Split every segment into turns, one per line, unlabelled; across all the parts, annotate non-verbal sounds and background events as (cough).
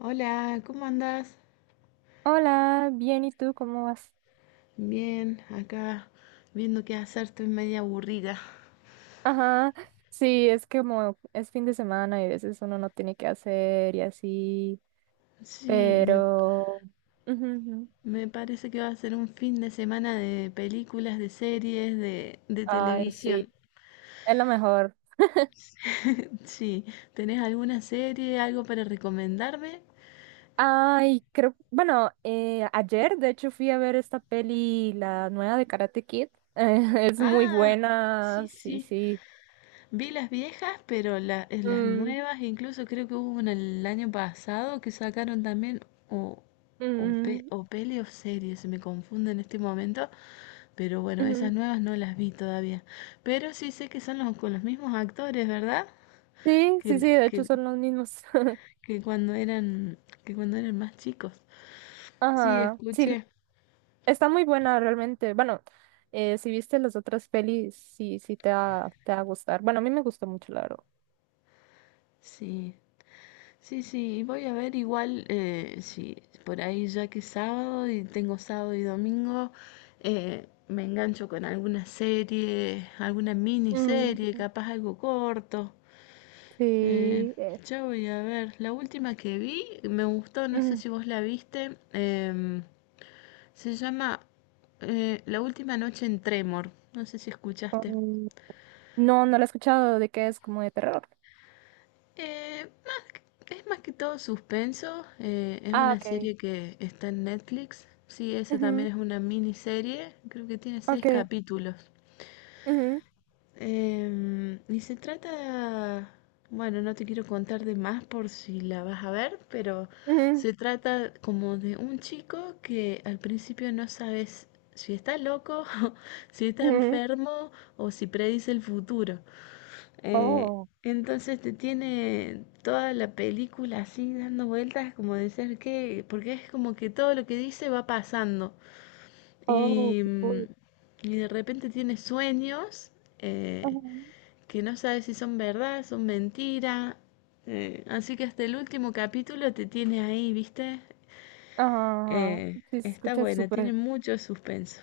Hola, ¿cómo andas?
Hola, bien, ¿y tú cómo vas?
Bien, acá viendo qué hacer, estoy media aburrida.
Ajá, sí, es que como es fin de semana y a veces uno no tiene que hacer y así,
Sí, me,
pero... Ujú, ujú.
me parece que va a ser un fin de semana de películas, de series, de
Ay, sí,
televisión.
es lo mejor.
(laughs) Sí, ¿tenés alguna serie, algo para recomendarme?
Ay, creo, bueno, ayer de hecho fui a ver esta peli, la nueva de Karate Kid. (laughs) Es muy
Ah, sí,
buena, sí,
sí.
sí.
Vi las viejas, pero las
Mm,
nuevas, incluso creo que hubo una el año pasado que sacaron también, o,
mm,
o peli o serie, se me confunde en este momento, pero bueno, esas
ujú.
nuevas no las vi todavía. Pero sí sé que son con los mismos actores, ¿verdad?
Sí,
Que,
sí, sí,
la-
de hecho
que,
son los mismos. (laughs)
que cuando eran, que cuando eran más chicos. Sí,
Ajá, sí,
escuché,
está muy buena realmente. Bueno, si viste las otras pelis, sí, sí te va a gustar. Bueno, a mí me gustó mucho, la verdad.
sí. Sí, sí, voy a ver igual si por ahí, ya que es sábado y tengo sábado y domingo, me engancho con alguna serie, alguna
Mm,
miniserie, capaz algo corto. Eh,
sí.
ya voy a ver, la última que vi me gustó, no sé
Mm,
si vos la viste. Se llama La última noche en Tremor, no sé si escuchaste.
um, no, no la he escuchado de que es como de terror.
Más Es más que todo suspenso. Es
Ah,
una
ok.
serie que está en Netflix. Sí, esa también
Ujú,
es una miniserie. Creo que tiene seis
ok.
capítulos.
Ujú,
Y se trata... Bueno, no te quiero contar de más por si la vas a ver, pero
ujú,
se trata como de un chico que al principio no sabes si está loco, (laughs) si está
ujú.
enfermo o si predice el futuro. Eh,
Oh,
entonces te tiene toda la película así dando vueltas, como de ser que, porque es como que todo lo que dice va pasando.
oh,
Y,
qué
mm,
cool.
y de repente tiene sueños eh,
Ajá,
que no sabe si son verdad, son mentira. Así que hasta el último capítulo te tiene ahí, ¿viste?
ajá, ajá. Sí, se
Está
escucha
buena, tiene
súper.
mucho suspenso.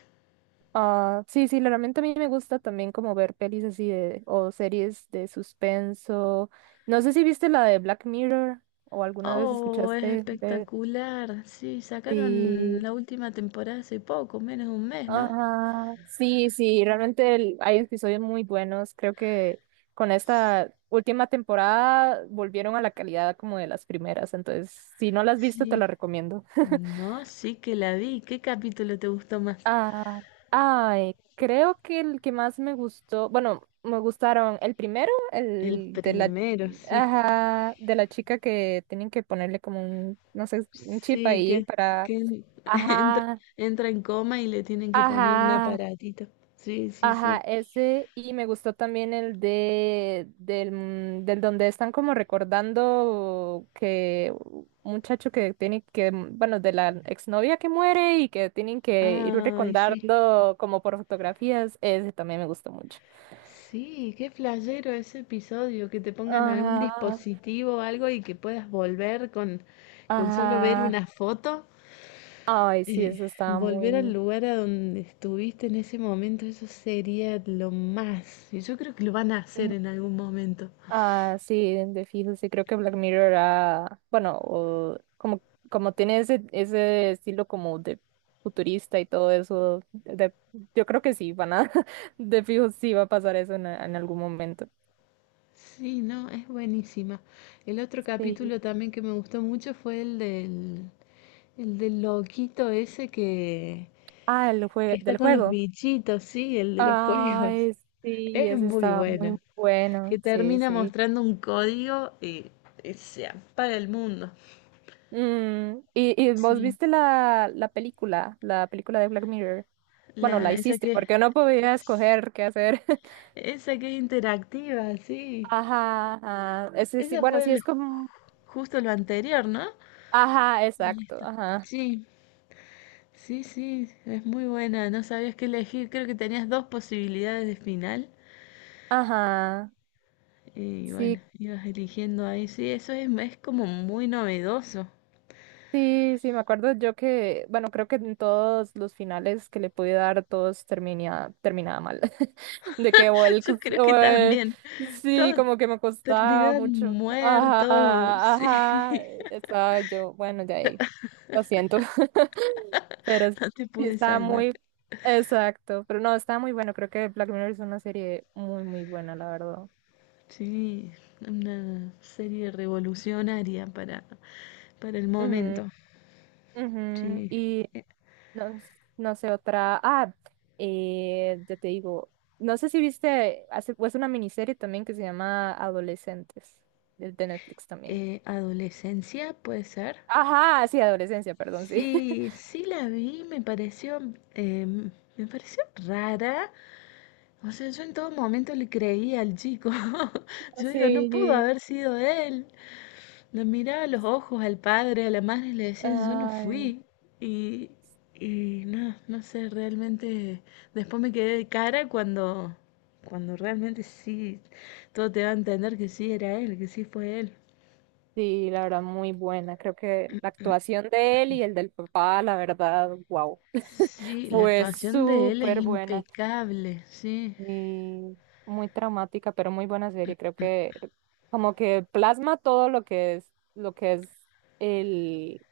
Ah, sí, sí, realmente a mí me gusta también como ver pelis así de, o series de suspenso. No sé si viste la de Black Mirror o alguna vez
Oh, es
escuchaste de...
espectacular. Sí, sacaron
Sí,
la última temporada hace poco, menos de un mes, ¿no?
ajá, sí, sí, realmente hay episodios muy buenos. Creo que con esta última temporada volvieron a la calidad como de las primeras. Entonces, si no la has visto, te
Sí.
la recomiendo. (laughs)
No, sí que la vi. ¿Qué capítulo te gustó más?
Ah, ay, creo que el que más me gustó, bueno, me gustaron el primero,
El
el de la,
primero, sí.
ajá, de la chica que tienen que ponerle como un, no sé, un chip
Sí,
ahí
que,
para,
que en- (laughs) entra,
ajá,
entra en coma y le tienen que poner un
ajá,
aparatito. Sí, sí,
ajá,
sí.
ese y me gustó también el del donde están como recordando que un muchacho que tiene que, bueno, de la exnovia que muere y que tienen que ir
Ay, sí.
recordando como por fotografías, ese también me gustó mucho.
Sí, qué flashero ese episodio, que te pongan algún
Ajá,
dispositivo o algo y que puedas volver con solo ver
ajá.
una foto.
Ay, sí,
Eh,
eso estaba
Volver al
muy...
lugar a donde estuviste en ese momento, eso sería lo más. Y yo creo que lo van a hacer en algún momento.
Ah, sí, de fijo, sí, creo que Black Mirror, bueno, o como tiene ese estilo como de futurista y todo eso, de, yo creo que sí, van a, (laughs) de fijo sí va a pasar eso en, algún momento.
Sí, no, es buenísima. El otro
Sí.
capítulo también que me gustó mucho fue el del loquito ese
Ah,
que está
del
con los
juego.
bichitos, sí, el de los juegos.
Ay, sí,
Es
ese
muy
estaba muy
buena. Que
bueno, sí,
termina
sí.
mostrando un código y se apaga el mundo.
Mm, y vos
Sí.
viste la película de Black Mirror? Bueno, la
Esa
hiciste, porque no podía escoger qué hacer.
esa que es interactiva, sí.
Ajá, ajá. Ese sí,
Ese
bueno,
fue
sí es como.
justo lo anterior, ¿no?
Ajá, exacto,
Listo.
ajá.
Sí, sí, sí, es muy buena. No sabías qué elegir. Creo que tenías dos posibilidades de final.
Ajá.
Y bueno,
Sí,
ibas eligiendo ahí. Sí, es como muy novedoso.
sí, sí, me acuerdo yo que, bueno, creo que en todos los finales que le pude dar, todos terminaba mal. (laughs) De que
(laughs) Yo creo que
o el-
también.
sí,
Todos
como que me costaba
terminaban
mucho.
muertos.
Ajá,
Sí,
ajá. Estaba yo, bueno, de ahí. Lo siento. (laughs) Pero sí
(laughs) no te pude
estaba
salvar.
muy. Exacto, pero no, está muy bueno. Creo que Black Mirror es una serie muy, muy buena, la verdad.
Sí, una serie revolucionaria para el
Ujú,
momento.
ujú.
Sí.
Y
Eh,
no, no sé, otra. Ah, ya te digo, no sé si viste, hace, es una miniserie también que se llama Adolescentes, de Netflix también.
adolescencia, puede ser.
Ajá, sí, adolescencia, perdón, sí.
Sí,
(laughs)
sí la vi, me pareció, eh, me pareció rara. O sea, yo en todo momento le creía al chico. (laughs) Yo digo, no pudo
Sí,
haber sido él. Le miraba a los ojos al padre, a la madre y le decía, yo no
ay,
fui. Y, y no, no sé, realmente después me quedé de cara cuando realmente sí, todo te va a entender que sí era él, que sí fue él.
sí, la verdad, muy buena. Creo que la actuación de él y el del papá, la verdad, wow,
Sí, la
fue
actuación de él es
súper buena.
impecable, sí,
Y muy traumática, pero muy buena serie. Creo que como que plasma todo lo que es el,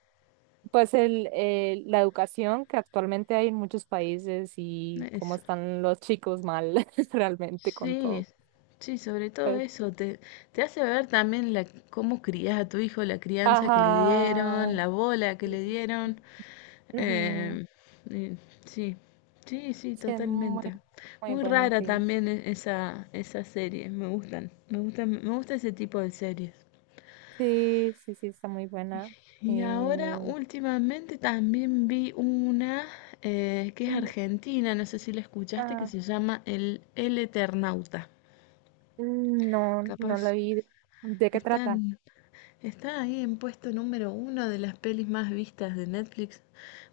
pues la educación que actualmente hay en muchos países y cómo
eso.
están los chicos mal (laughs) realmente con
Sí,
todo.
sí, sobre todo
Pues,
eso, te hace ver también la, cómo crías a tu hijo, la crianza que le dieron,
ajá.
la bola que le dieron.
Ujú,
eh, y sí, sí, sí,
sí, es muy,
totalmente.
muy
Muy
buena,
rara
sí.
también esa, esa serie, me gusta ese tipo de series.
Sí, sí, sí, está muy buena.
Y ahora
Eh,
últimamente también vi una que es
mm,
argentina, no sé si la escuchaste, que
ah,
se llama El Eternauta.
no, no la
Capaz
vi. ¿De qué trata?
están... Está ahí en puesto número uno de las pelis más vistas de Netflix.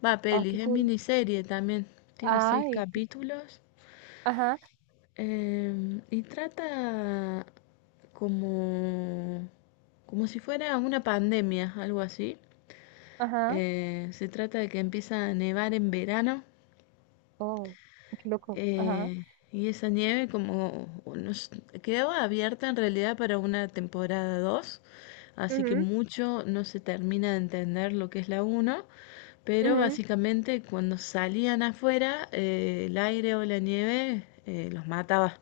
Va,
Ah,
pelis,
qué
es
cool.
miniserie también. Tiene seis
Ay,
capítulos.
ajá,
Y trata como, como si fuera una pandemia, algo así.
ajá.
Se trata de que empieza a nevar en verano.
Oh, qué loco. Ajá.
Eh, y esa nieve como o no s- quedaba abierta en realidad para una temporada dos, así que
Mhm,
mucho no se termina de entender lo que es la uno. Pero
mhm.
básicamente, cuando salían afuera, el aire o la nieve los mataba.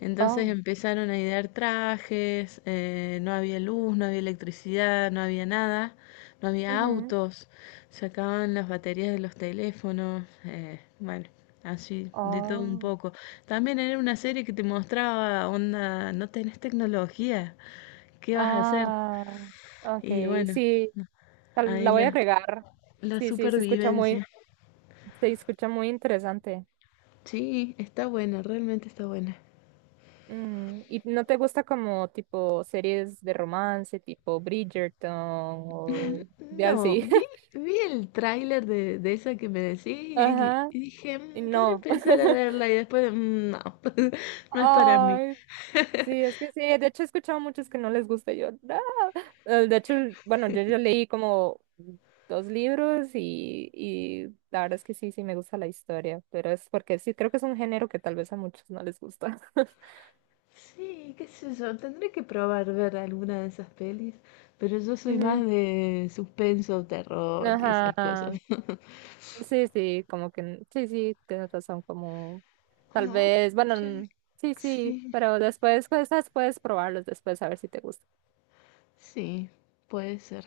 Entonces
Oh,
empezaron a idear trajes. No había luz, no había electricidad, no había nada, no había
mhm.
autos, se acababan las baterías de los teléfonos. Bueno, Así, de todo un
Oh.
poco. También era una serie que te mostraba, onda, no tenés tecnología, ¿qué vas a hacer?
Ah, ok,
Y bueno,
sí. La
ahí
voy a agregar.
la
Sí, sí,
supervivencia.
se escucha muy interesante.
Sí, está buena, realmente está buena.
Mm, ¿y no te gusta como tipo series de romance, tipo Bridgerton o de
No,
así?
vi,
(laughs)
vi el tráiler de esa que me decís
Ajá,
y dije,
y
"Mm, podré
no.
empezar a
(laughs)
verla", y después, "Mm, no, (laughs) no es para mí".
Ay, sí, es que sí, de hecho he escuchado muchos que no les gusta. Yo, "Ah". De hecho, bueno, yo leí como dos libros y la verdad es que sí, sí me gusta la historia, pero es porque sí, creo que es un género que tal vez a muchos no les gusta. (laughs)
Sí, qué sé yo, tendré que probar ver alguna de esas pelis, pero yo soy más
Ujú,
de suspenso, terror y esas
ajá,
cosas. (laughs)
sí, sí, como que, sí, sí, tienes razón, como tal
Ah.
vez, bueno,
Otra,
sí, sí,
sí.
pero después, pues, esas puedes probarlos después a ver si te gusta.
Sí, puede ser.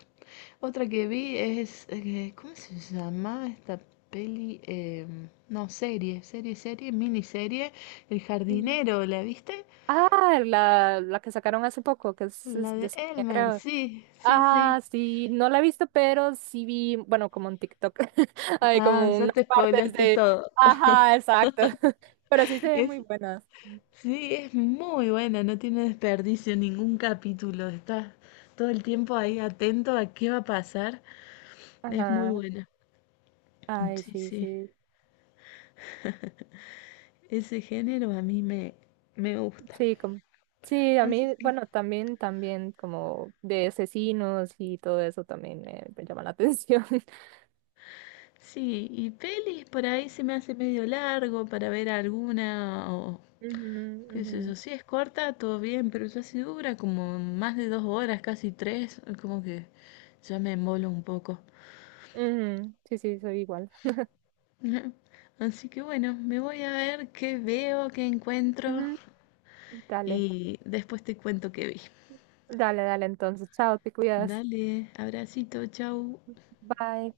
Otra que vi es, ¿cómo se llama esta peli? No, serie, serie, serie, miniserie. El
Ujú.
jardinero, ¿la viste?
Ah, la que sacaron hace poco, que
La
es de
de
España,
Elmer,
creo.
sí, sí,
Ah,
sí.
sí, no la he visto, pero sí vi, bueno, como en TikTok, (laughs) hay
Ah,
como
ya
unas
te
partes
spoilaste
de...
todo. (laughs)
Ajá, exacto. (laughs) Pero sí se ven muy
Es,
buenas.
sí, es muy buena, no tiene desperdicio ningún capítulo. Estás todo el tiempo ahí atento a qué va a pasar. Es muy
Ajá.
buena.
Ay,
Sí,
sí,
sí.
sí.
Ese género me gusta.
Sí, como... Sí, a
Así
mí,
que
bueno, también, también como de asesinos y todo eso también me llama la atención. (laughs)
sí, y pelis por ahí se me hace medio largo para ver alguna o
Ujú,
qué
ujú,
sé yo. Si es corta, todo bien, pero ya si dura como más de 2 horas, casi tres, como que ya me embolo un poco.
ujú. Sí, sí, soy igual.
(laughs) Ujú. Así que bueno, me voy a ver qué veo, qué encuentro
Ujú. Dale,
y después te cuento qué vi.
dale, dale, entonces, chao, te cuidas.
Dale, abracito, chau.
Bye.